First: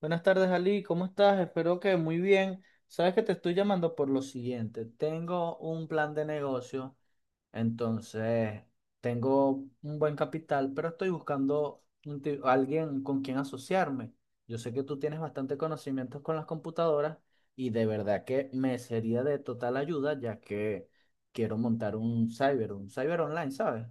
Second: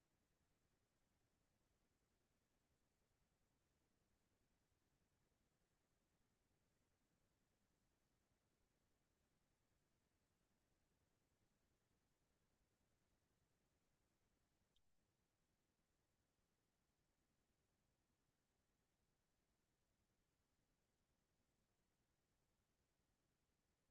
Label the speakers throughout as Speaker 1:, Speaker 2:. Speaker 1: Buenas tardes, Ali. ¿Cómo estás? Espero que muy bien. Sabes que te estoy llamando por lo siguiente. Tengo un plan de negocio, entonces tengo un buen capital, pero estoy buscando un alguien con quien asociarme. Yo sé que tú tienes bastante conocimientos con las computadoras y de verdad que me sería de total ayuda ya que quiero montar un cyber online, ¿sabes?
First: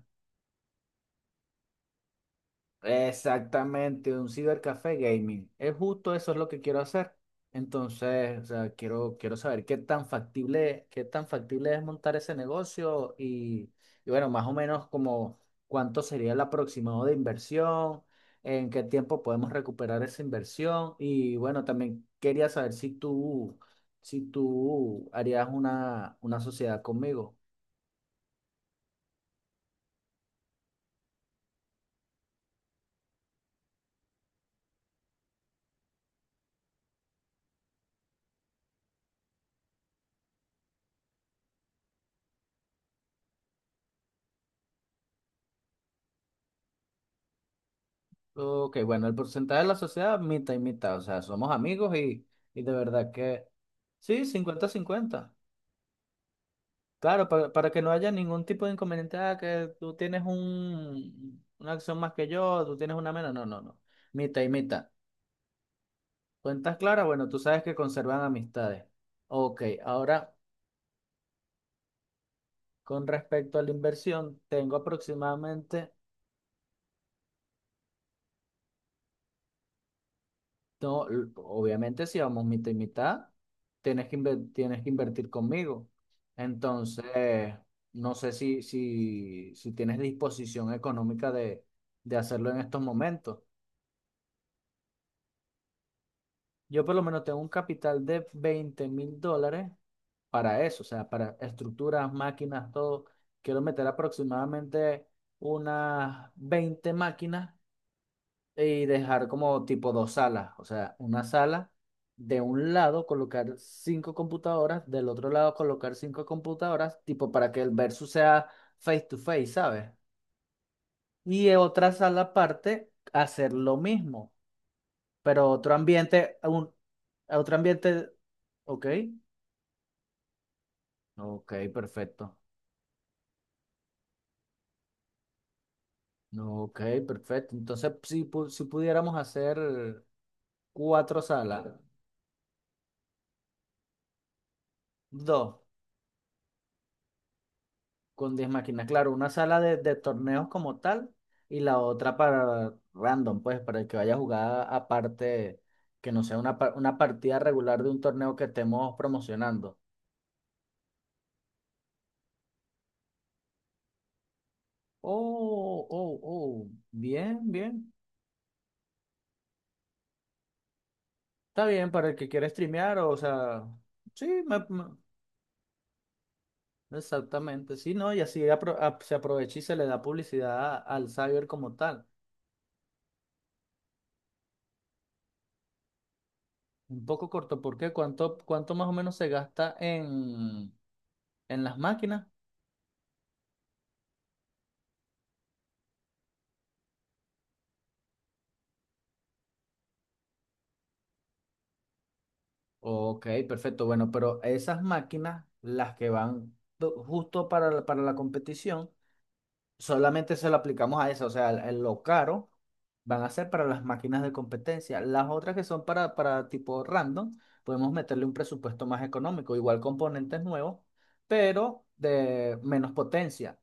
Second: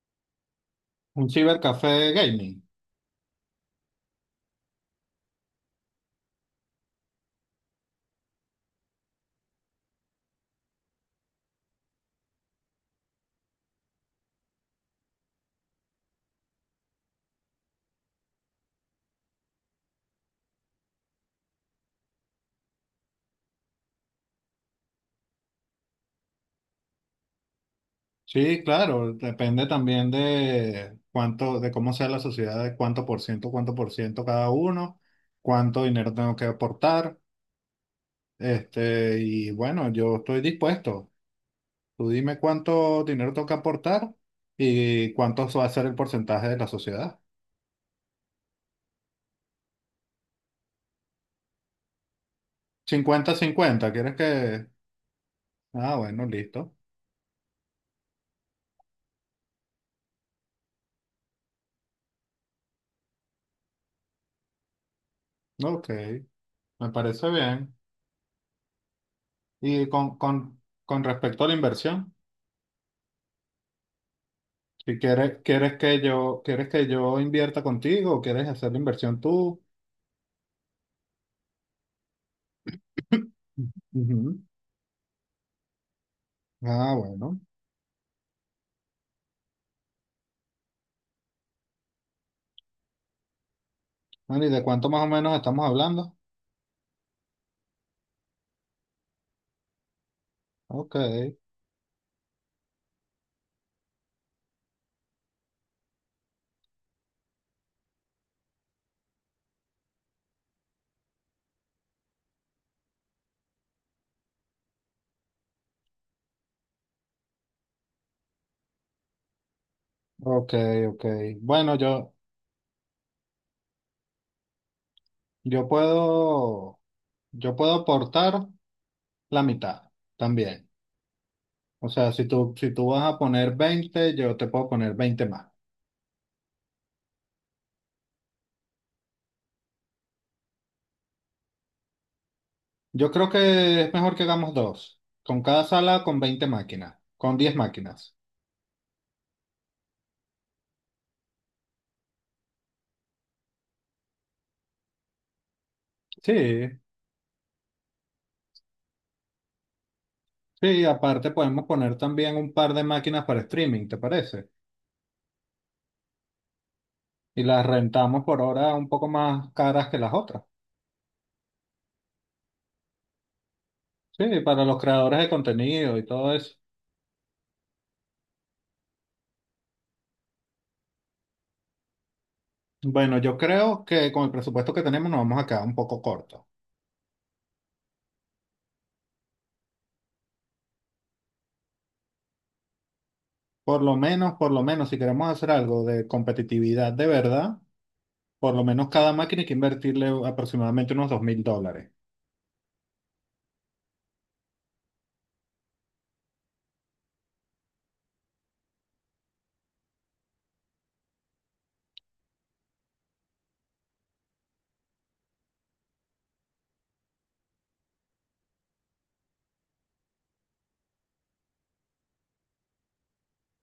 Speaker 2: Un cibercafé gaming.
Speaker 1: Exactamente, un cibercafé gaming. Es justo eso es lo que quiero hacer. Entonces, o sea, quiero saber qué tan factible es montar ese negocio y bueno, más o menos como cuánto sería el aproximado de inversión, en qué tiempo podemos recuperar esa inversión y bueno, también quería saber si tú harías una sociedad conmigo.
Speaker 2: Sí, claro, depende también de cuánto, de cómo sea la sociedad, de cuánto por ciento cada uno, cuánto dinero tengo que aportar. Este, y bueno, yo estoy dispuesto. Tú dime cuánto dinero tengo que aportar y cuánto va a ser el porcentaje de la sociedad.
Speaker 1: Ok, bueno, el porcentaje de la sociedad, mitad y mitad, o sea, somos amigos y de verdad que
Speaker 2: Cincuenta-cincuenta, ¿quieres
Speaker 1: sí,
Speaker 2: que...?
Speaker 1: 50-50.
Speaker 2: Ah, bueno, listo.
Speaker 1: Claro, para que no haya ningún tipo de inconveniente, ah, que tú tienes una acción más que yo, tú tienes una menos, no, no, no, mitad y mitad.
Speaker 2: Ok,
Speaker 1: Cuentas
Speaker 2: me
Speaker 1: claras, bueno,
Speaker 2: parece
Speaker 1: tú sabes
Speaker 2: bien.
Speaker 1: que conservan amistades. Ok,
Speaker 2: ¿Y con,
Speaker 1: ahora
Speaker 2: con, con respecto a la inversión?
Speaker 1: con respecto a la inversión, tengo
Speaker 2: Si quieres, quieres que
Speaker 1: aproximadamente
Speaker 2: yo, quieres que yo invierta contigo o quieres hacer la inversión tú.
Speaker 1: no, obviamente si vamos mitad y mitad,
Speaker 2: Ujú.
Speaker 1: tienes que invertir conmigo.
Speaker 2: Ah, bueno.
Speaker 1: Entonces, no sé si tienes disposición económica de hacerlo en estos momentos.
Speaker 2: Bueno, ¿y de cuánto más o menos estamos hablando?
Speaker 1: Yo por lo menos tengo un capital de $20,000 para eso, o
Speaker 2: Ok,
Speaker 1: sea, para estructuras, máquinas, todo. Quiero meter aproximadamente unas 20 máquinas y dejar como tipo dos salas, o sea, una sala de un lado colocar cinco computadoras, del otro lado colocar cinco computadoras, tipo para que el versus sea face to face, ¿sabes?
Speaker 2: ok, ok.
Speaker 1: Y en
Speaker 2: Bueno,
Speaker 1: otra sala aparte hacer lo mismo, pero
Speaker 2: yo puedo,
Speaker 1: otro
Speaker 2: yo puedo
Speaker 1: ambiente,
Speaker 2: aportar
Speaker 1: ok,
Speaker 2: la mitad también.
Speaker 1: ok,
Speaker 2: O sea, si
Speaker 1: perfecto.
Speaker 2: tú, si tú vas a poner 20, yo te puedo poner 20 más.
Speaker 1: Ok, perfecto. Entonces, si pudiéramos hacer cuatro salas,
Speaker 2: Yo creo que es mejor que hagamos dos. Con
Speaker 1: dos.
Speaker 2: cada sala, con 20 máquinas, con 10 máquinas.
Speaker 1: Con 10 máquinas, claro, una sala de torneos como tal y la otra para random, pues, para el que vaya a jugar aparte, que no sea
Speaker 2: Sí,
Speaker 1: una partida regular de un torneo que estemos promocionando.
Speaker 2: sí, aparte podemos poner también un par de máquinas para streaming, ¿te parece?
Speaker 1: Oh, oh, oh, bien,
Speaker 2: Y las
Speaker 1: bien.
Speaker 2: rentamos por ahora un poco más caras que las otras.
Speaker 1: Está bien, para el que quiera streamear, o sea, sí,
Speaker 2: Sí, para los creadores de contenido y todo eso.
Speaker 1: exactamente, sí, ¿no? Y así se aprovecha y se le da publicidad al cyber como tal.
Speaker 2: Bueno, yo creo que con el presupuesto que tenemos nos vamos a quedar un poco cortos.
Speaker 1: Un poco corto, ¿por qué? ¿Cuánto más o menos se gasta en las máquinas?
Speaker 2: Por lo menos, si queremos hacer algo de competitividad de verdad, por lo menos cada máquina hay que invertirle aproximadamente unos $2.000.
Speaker 1: Ok, perfecto. Bueno, pero esas máquinas, las que justo para la competición, solamente se lo aplicamos a eso. O sea, lo caro van a ser para las máquinas de competencia. Las otras que son para tipo random, podemos meterle un presupuesto más económico, igual componentes nuevos, pero de menos potencia.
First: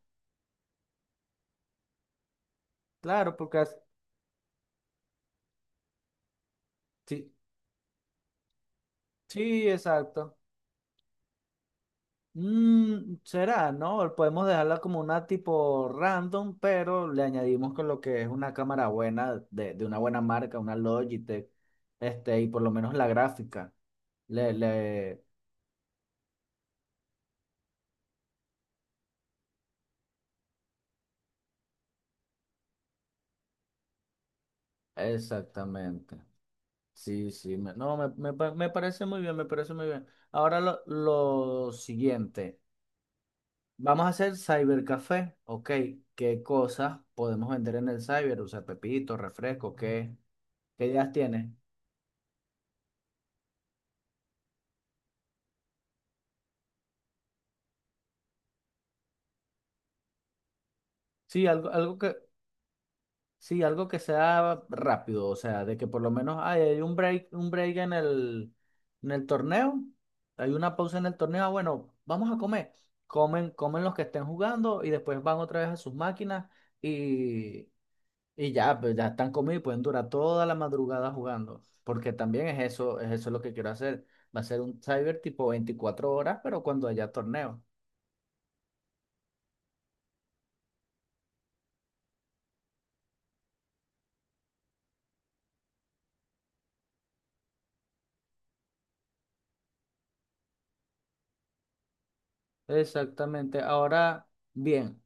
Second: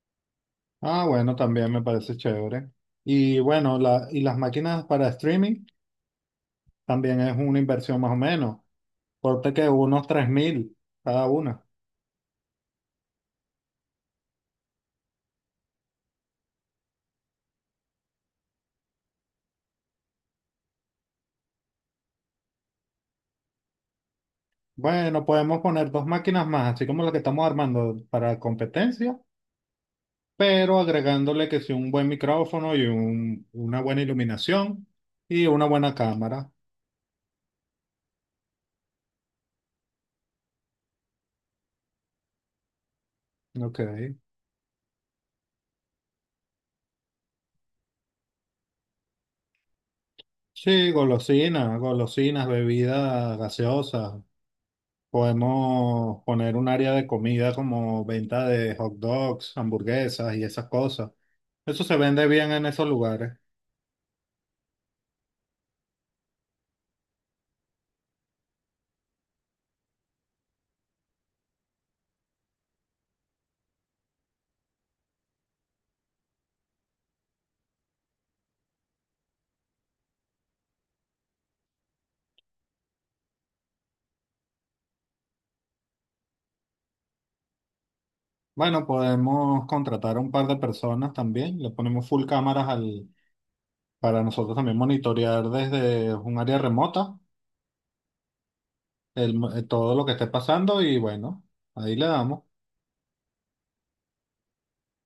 Speaker 2: Ah, bueno, también me parece chévere.
Speaker 1: Claro,
Speaker 2: Y
Speaker 1: porque
Speaker 2: bueno, y las máquinas para streaming también
Speaker 1: sí,
Speaker 2: es una inversión más o menos, corte que
Speaker 1: sí,
Speaker 2: unos tres
Speaker 1: exacto.
Speaker 2: mil cada una.
Speaker 1: Mm, será, ¿no? Podemos dejarla como una tipo random, pero le añadimos con lo que es una cámara buena, de una buena marca, una Logitech, este, y por lo menos la gráfica. Le, le,
Speaker 2: Bueno, podemos poner dos máquinas más, así como la que estamos armando para competencia, pero agregándole que sí un buen micrófono y una buena iluminación y una buena
Speaker 1: exactamente.
Speaker 2: cámara.
Speaker 1: Sí, sí, no, me parece muy bien, me parece muy bien. Ahora lo siguiente,
Speaker 2: Ok.
Speaker 1: vamos a hacer cybercafé, ok, ¿qué cosas podemos vender en el cyber? O sea, pepito, refresco, ¿qué
Speaker 2: Sí,
Speaker 1: ideas tienes?
Speaker 2: golosinas, golosinas, bebidas gaseosas. Podemos poner un área de comida como venta de hot dogs, hamburguesas y esas cosas.
Speaker 1: Sí,
Speaker 2: Eso se vende bien en esos lugares.
Speaker 1: Sí, algo que sea rápido, o sea, de que por lo menos ay, hay un break en el torneo, hay una pausa en el torneo, ah, bueno, vamos a comer. Comen los que estén jugando y después van otra vez a sus máquinas y, y ya, pues ya están comidos y pueden durar toda la madrugada jugando. Porque también es eso lo que quiero hacer. Va a ser un cyber tipo 24 horas, pero cuando haya torneo.
Speaker 2: Bueno, podemos contratar a un par de personas también. Le ponemos full cámaras para nosotros también monitorear desde un área remota todo lo que esté pasando y bueno, ahí le damos.
Speaker 1: Exactamente. Ahora, bien.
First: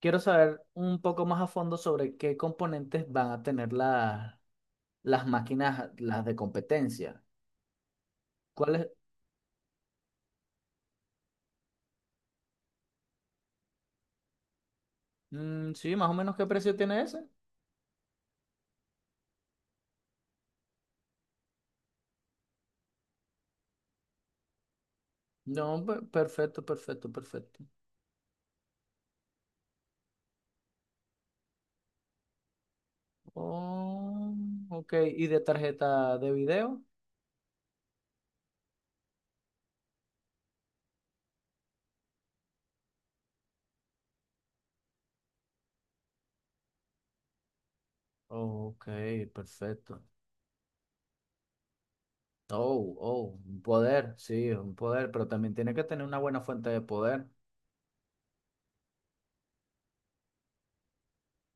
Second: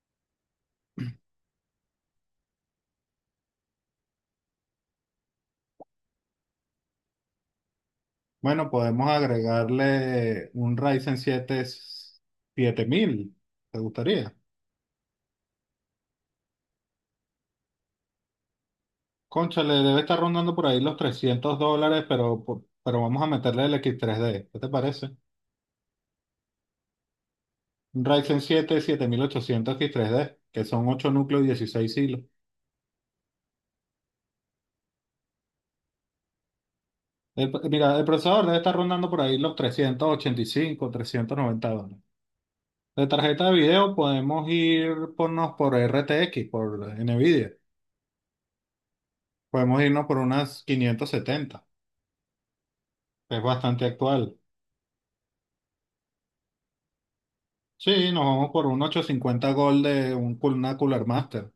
Speaker 1: Quiero saber un poco más a fondo sobre qué componentes van a tener las máquinas, las de competencia.
Speaker 2: Bueno,
Speaker 1: ¿Cuál es?
Speaker 2: podemos agregarle un Ryzen 7 7000. ¿Te gustaría?
Speaker 1: Mm, sí, más o menos qué precio tiene ese.
Speaker 2: Concha, le debe estar rondando por ahí los $300, pero vamos a meterle el X3D. ¿Qué te parece?
Speaker 1: No, perfecto, perfecto, perfecto.
Speaker 2: Un Ryzen 7 7800 X3D, que son 8 núcleos y 16 hilos.
Speaker 1: Oh, ok, ¿y de tarjeta de video?
Speaker 2: Mira, el procesador debe estar rondando por ahí los 385, $390. De tarjeta de video podemos ir ponnos por RTX, por NVIDIA.
Speaker 1: Ok,
Speaker 2: Podemos
Speaker 1: perfecto.
Speaker 2: irnos por unas 570.
Speaker 1: Oh, oh,
Speaker 2: Es
Speaker 1: un
Speaker 2: bastante
Speaker 1: poder,
Speaker 2: actual.
Speaker 1: sí, un poder, pero también tiene que tener una buena fuente de poder.
Speaker 2: Sí, nos vamos por un 850 Gold de una Cooler Master,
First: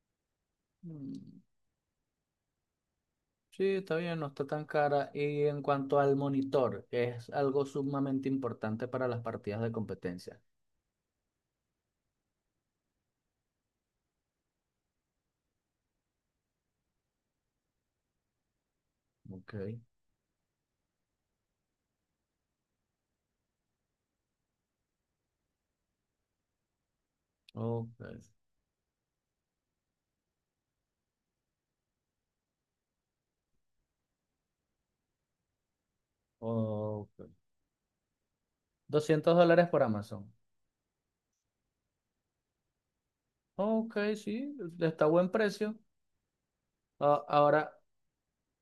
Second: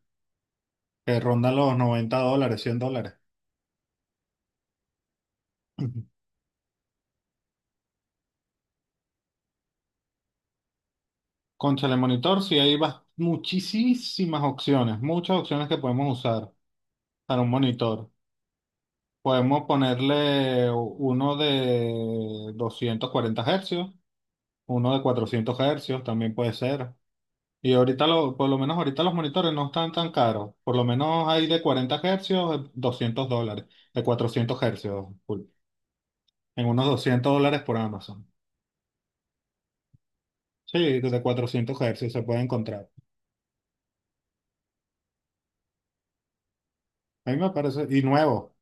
Speaker 2: que
Speaker 1: Mm.
Speaker 2: ronda los $90, $100.
Speaker 1: Sí, está bien, no está tan cara. Y en cuanto al monitor, que es algo sumamente importante para las partidas de competencia.
Speaker 2: Con telemonitor sí hay muchísimas opciones, muchas opciones que podemos usar para un monitor.
Speaker 1: Ok,
Speaker 2: Podemos ponerle uno de 240 Hz, uno de 400 Hz también puede ser. Y
Speaker 1: ok,
Speaker 2: ahorita, por lo menos ahorita los monitores no están tan caros. Por lo menos hay de 40 Hz, $200. De 400 hercios, full. En unos
Speaker 1: ok.
Speaker 2: $200 por Amazon.
Speaker 1: 200 dólares por Amazon.
Speaker 2: Sí, de 400 Hz se puede encontrar.
Speaker 1: Ok, sí, está a buen precio.
Speaker 2: A mí me
Speaker 1: Ahora,
Speaker 2: parece, y nuevo.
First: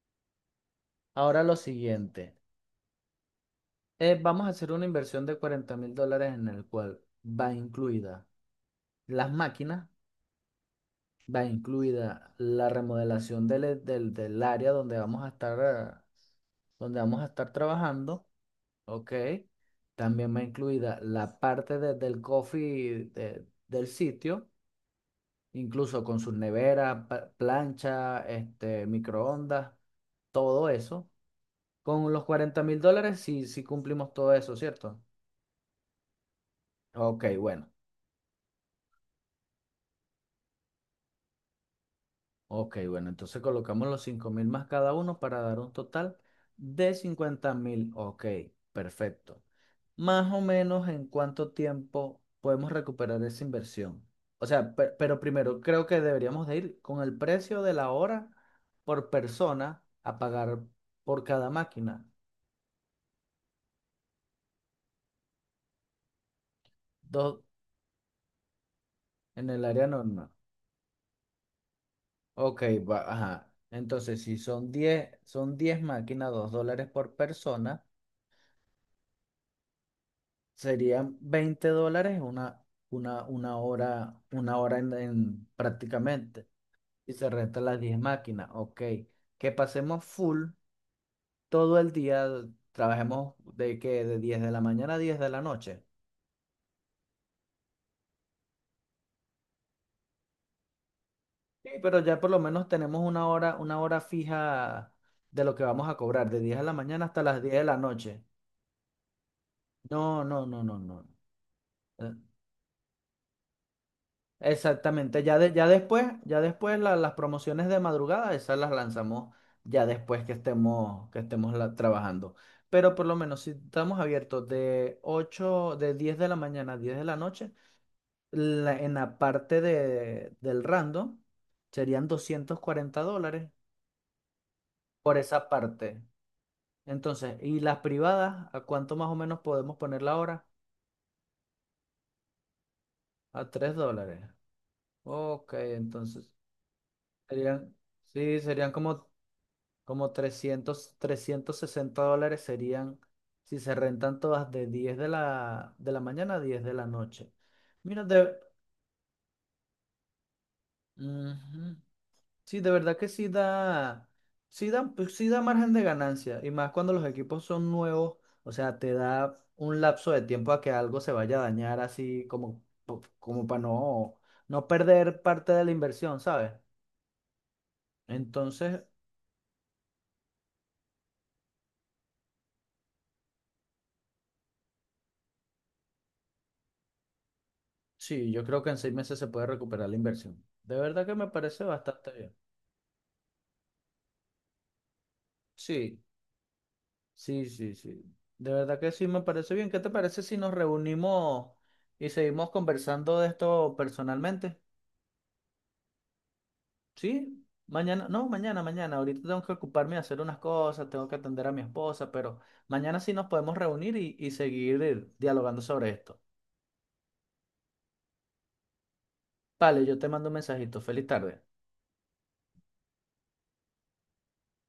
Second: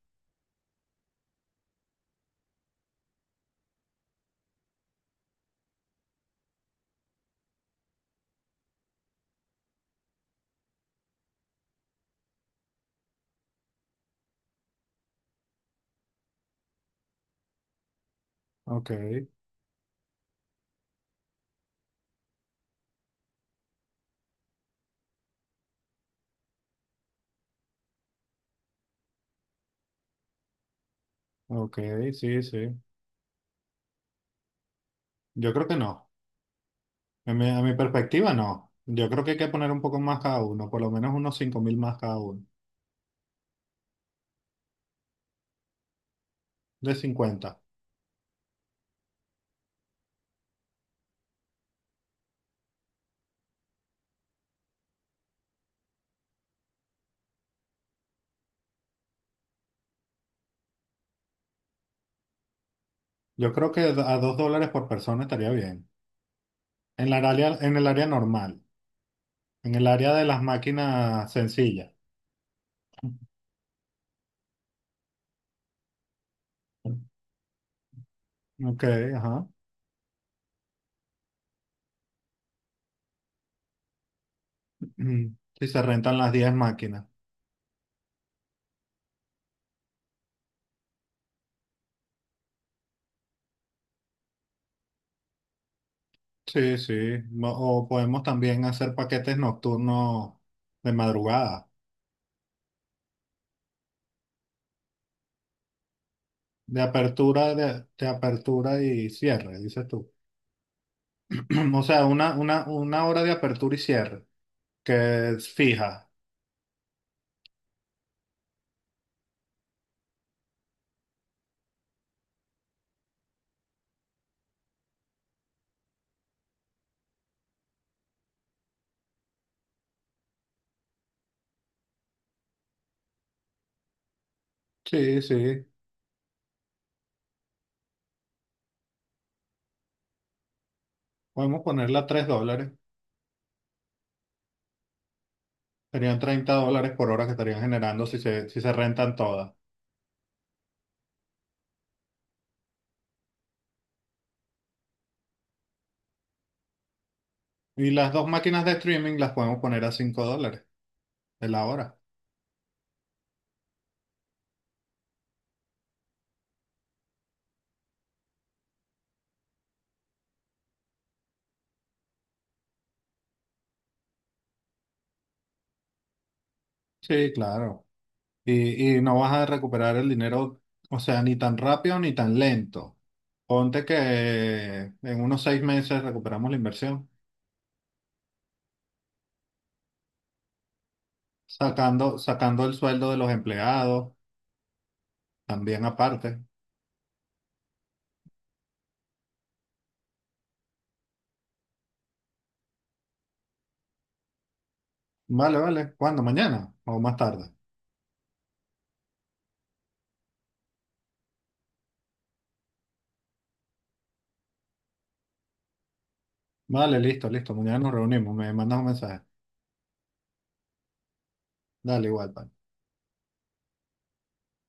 Speaker 1: ahora lo siguiente. Vamos a hacer una inversión de $40,000 en el cual va incluida las máquinas, va incluida la remodelación del área donde vamos a estar, donde vamos a estar trabajando.
Speaker 2: Ok,
Speaker 1: Ok. También va incluida la parte del coffee del sitio, incluso con sus neveras, plancha, este, microondas, todo eso. Con
Speaker 2: ok,
Speaker 1: los
Speaker 2: sí,
Speaker 1: cuarenta
Speaker 2: sí.
Speaker 1: mil dólares sí, sí cumplimos todo eso, ¿cierto?
Speaker 2: Yo creo que no.
Speaker 1: Ok,
Speaker 2: A
Speaker 1: bueno.
Speaker 2: mi perspectiva, no. Yo creo que hay que poner un poco más cada uno, por lo menos unos 5.000 más cada uno,
Speaker 1: Ok, bueno. Entonces colocamos los 5,000 más cada uno para dar un total de
Speaker 2: de
Speaker 1: cincuenta
Speaker 2: 50.
Speaker 1: mil. Ok, perfecto. Más o menos en cuánto tiempo podemos recuperar esa inversión. O sea, pero primero creo que deberíamos de ir con el precio de la hora por persona a pagar por cada máquina.
Speaker 2: Yo creo que a $2 por persona estaría bien.
Speaker 1: Dos
Speaker 2: En el área normal,
Speaker 1: en el
Speaker 2: en
Speaker 1: área
Speaker 2: el área de
Speaker 1: normal.
Speaker 2: las máquinas sencillas.
Speaker 1: Ok, va, ajá. Entonces, si son 10 son 10 máquinas, $2 por persona,
Speaker 2: Ok, ajá.
Speaker 1: serían $20 una, una, una hora, una hora en, en-
Speaker 2: Si se rentan las
Speaker 1: prácticamente.
Speaker 2: 10 máquinas.
Speaker 1: Y se rentan las 10 máquinas. Ok. Que pasemos full todo el día trabajemos de que de 10 de la mañana a 10 de la noche.
Speaker 2: Sí, sí. O podemos también hacer paquetes nocturnos de madrugada,
Speaker 1: Sí, pero ya por lo menos tenemos una hora fija de lo que vamos a cobrar, de 10 de la
Speaker 2: de
Speaker 1: mañana hasta las 10
Speaker 2: apertura,
Speaker 1: de la
Speaker 2: de
Speaker 1: noche.
Speaker 2: apertura y cierre, dices tú.
Speaker 1: No, no, no, no, no.
Speaker 2: O sea,
Speaker 1: Eh,
Speaker 2: una hora de apertura y cierre
Speaker 1: exactamente,
Speaker 2: que es fija.
Speaker 1: ya después las promociones de madrugada, esas las lanzamos ya después que estemos trabajando. Pero por lo menos si estamos abiertos de 8 de 10 de la mañana a 10 de la noche, en la parte del random serían $240 por
Speaker 2: Sí,
Speaker 1: esa
Speaker 2: sí.
Speaker 1: parte. Entonces, ¿y las privadas? ¿A cuánto más o menos podemos ponerla ahora?
Speaker 2: Podemos ponerla a $3.
Speaker 1: A $3. Ok,
Speaker 2: Serían
Speaker 1: entonces
Speaker 2: $30 por hora que estarían
Speaker 1: serían,
Speaker 2: generando si
Speaker 1: sí,
Speaker 2: se, si
Speaker 1: serían
Speaker 2: se
Speaker 1: como,
Speaker 2: rentan todas.
Speaker 1: como $360 serían si se rentan todas de 10 de la mañana a 10 de la noche.
Speaker 2: Y
Speaker 1: Mira,
Speaker 2: las dos
Speaker 1: de...
Speaker 2: máquinas de streaming las podemos poner a $5 de la
Speaker 1: Ujú.
Speaker 2: hora.
Speaker 1: Sí, de verdad que sí da, pues sí da margen de ganancia, y más cuando los equipos son nuevos, o sea, te da un lapso de tiempo a que algo se vaya a dañar así como, como para no perder parte de la inversión, ¿sabes?
Speaker 2: Sí, claro.
Speaker 1: Entonces,
Speaker 2: Y no vas a recuperar el dinero, o sea, ni tan rápido ni tan lento. Ponte que en unos 6 meses recuperamos la inversión,
Speaker 1: sí, yo creo que en 6 meses se puede recuperar la inversión. De verdad que me parece bastante
Speaker 2: sacando,
Speaker 1: bien.
Speaker 2: sacando el sueldo de los empleados, también
Speaker 1: Sí,
Speaker 2: aparte.
Speaker 1: sí, sí, sí. De verdad que sí me parece bien. ¿Qué te parece si nos reunimos y seguimos conversando de esto personalmente?
Speaker 2: Vale, vale. ¿Cuándo? ¿Mañana o más
Speaker 1: Sí,
Speaker 2: tarde?
Speaker 1: mañana, no, mañana, mañana. Ahorita tengo que ocuparme de hacer unas cosas, tengo que atender a mi esposa, pero mañana sí nos podemos reunir y seguir dialogando sobre esto.
Speaker 2: Vale, listo, listo. Mañana nos reunimos. Me mandas un mensaje.
Speaker 1: Vale, yo te mando un mensajito. Feliz tarde.
Speaker 2: Dale, igual, pa.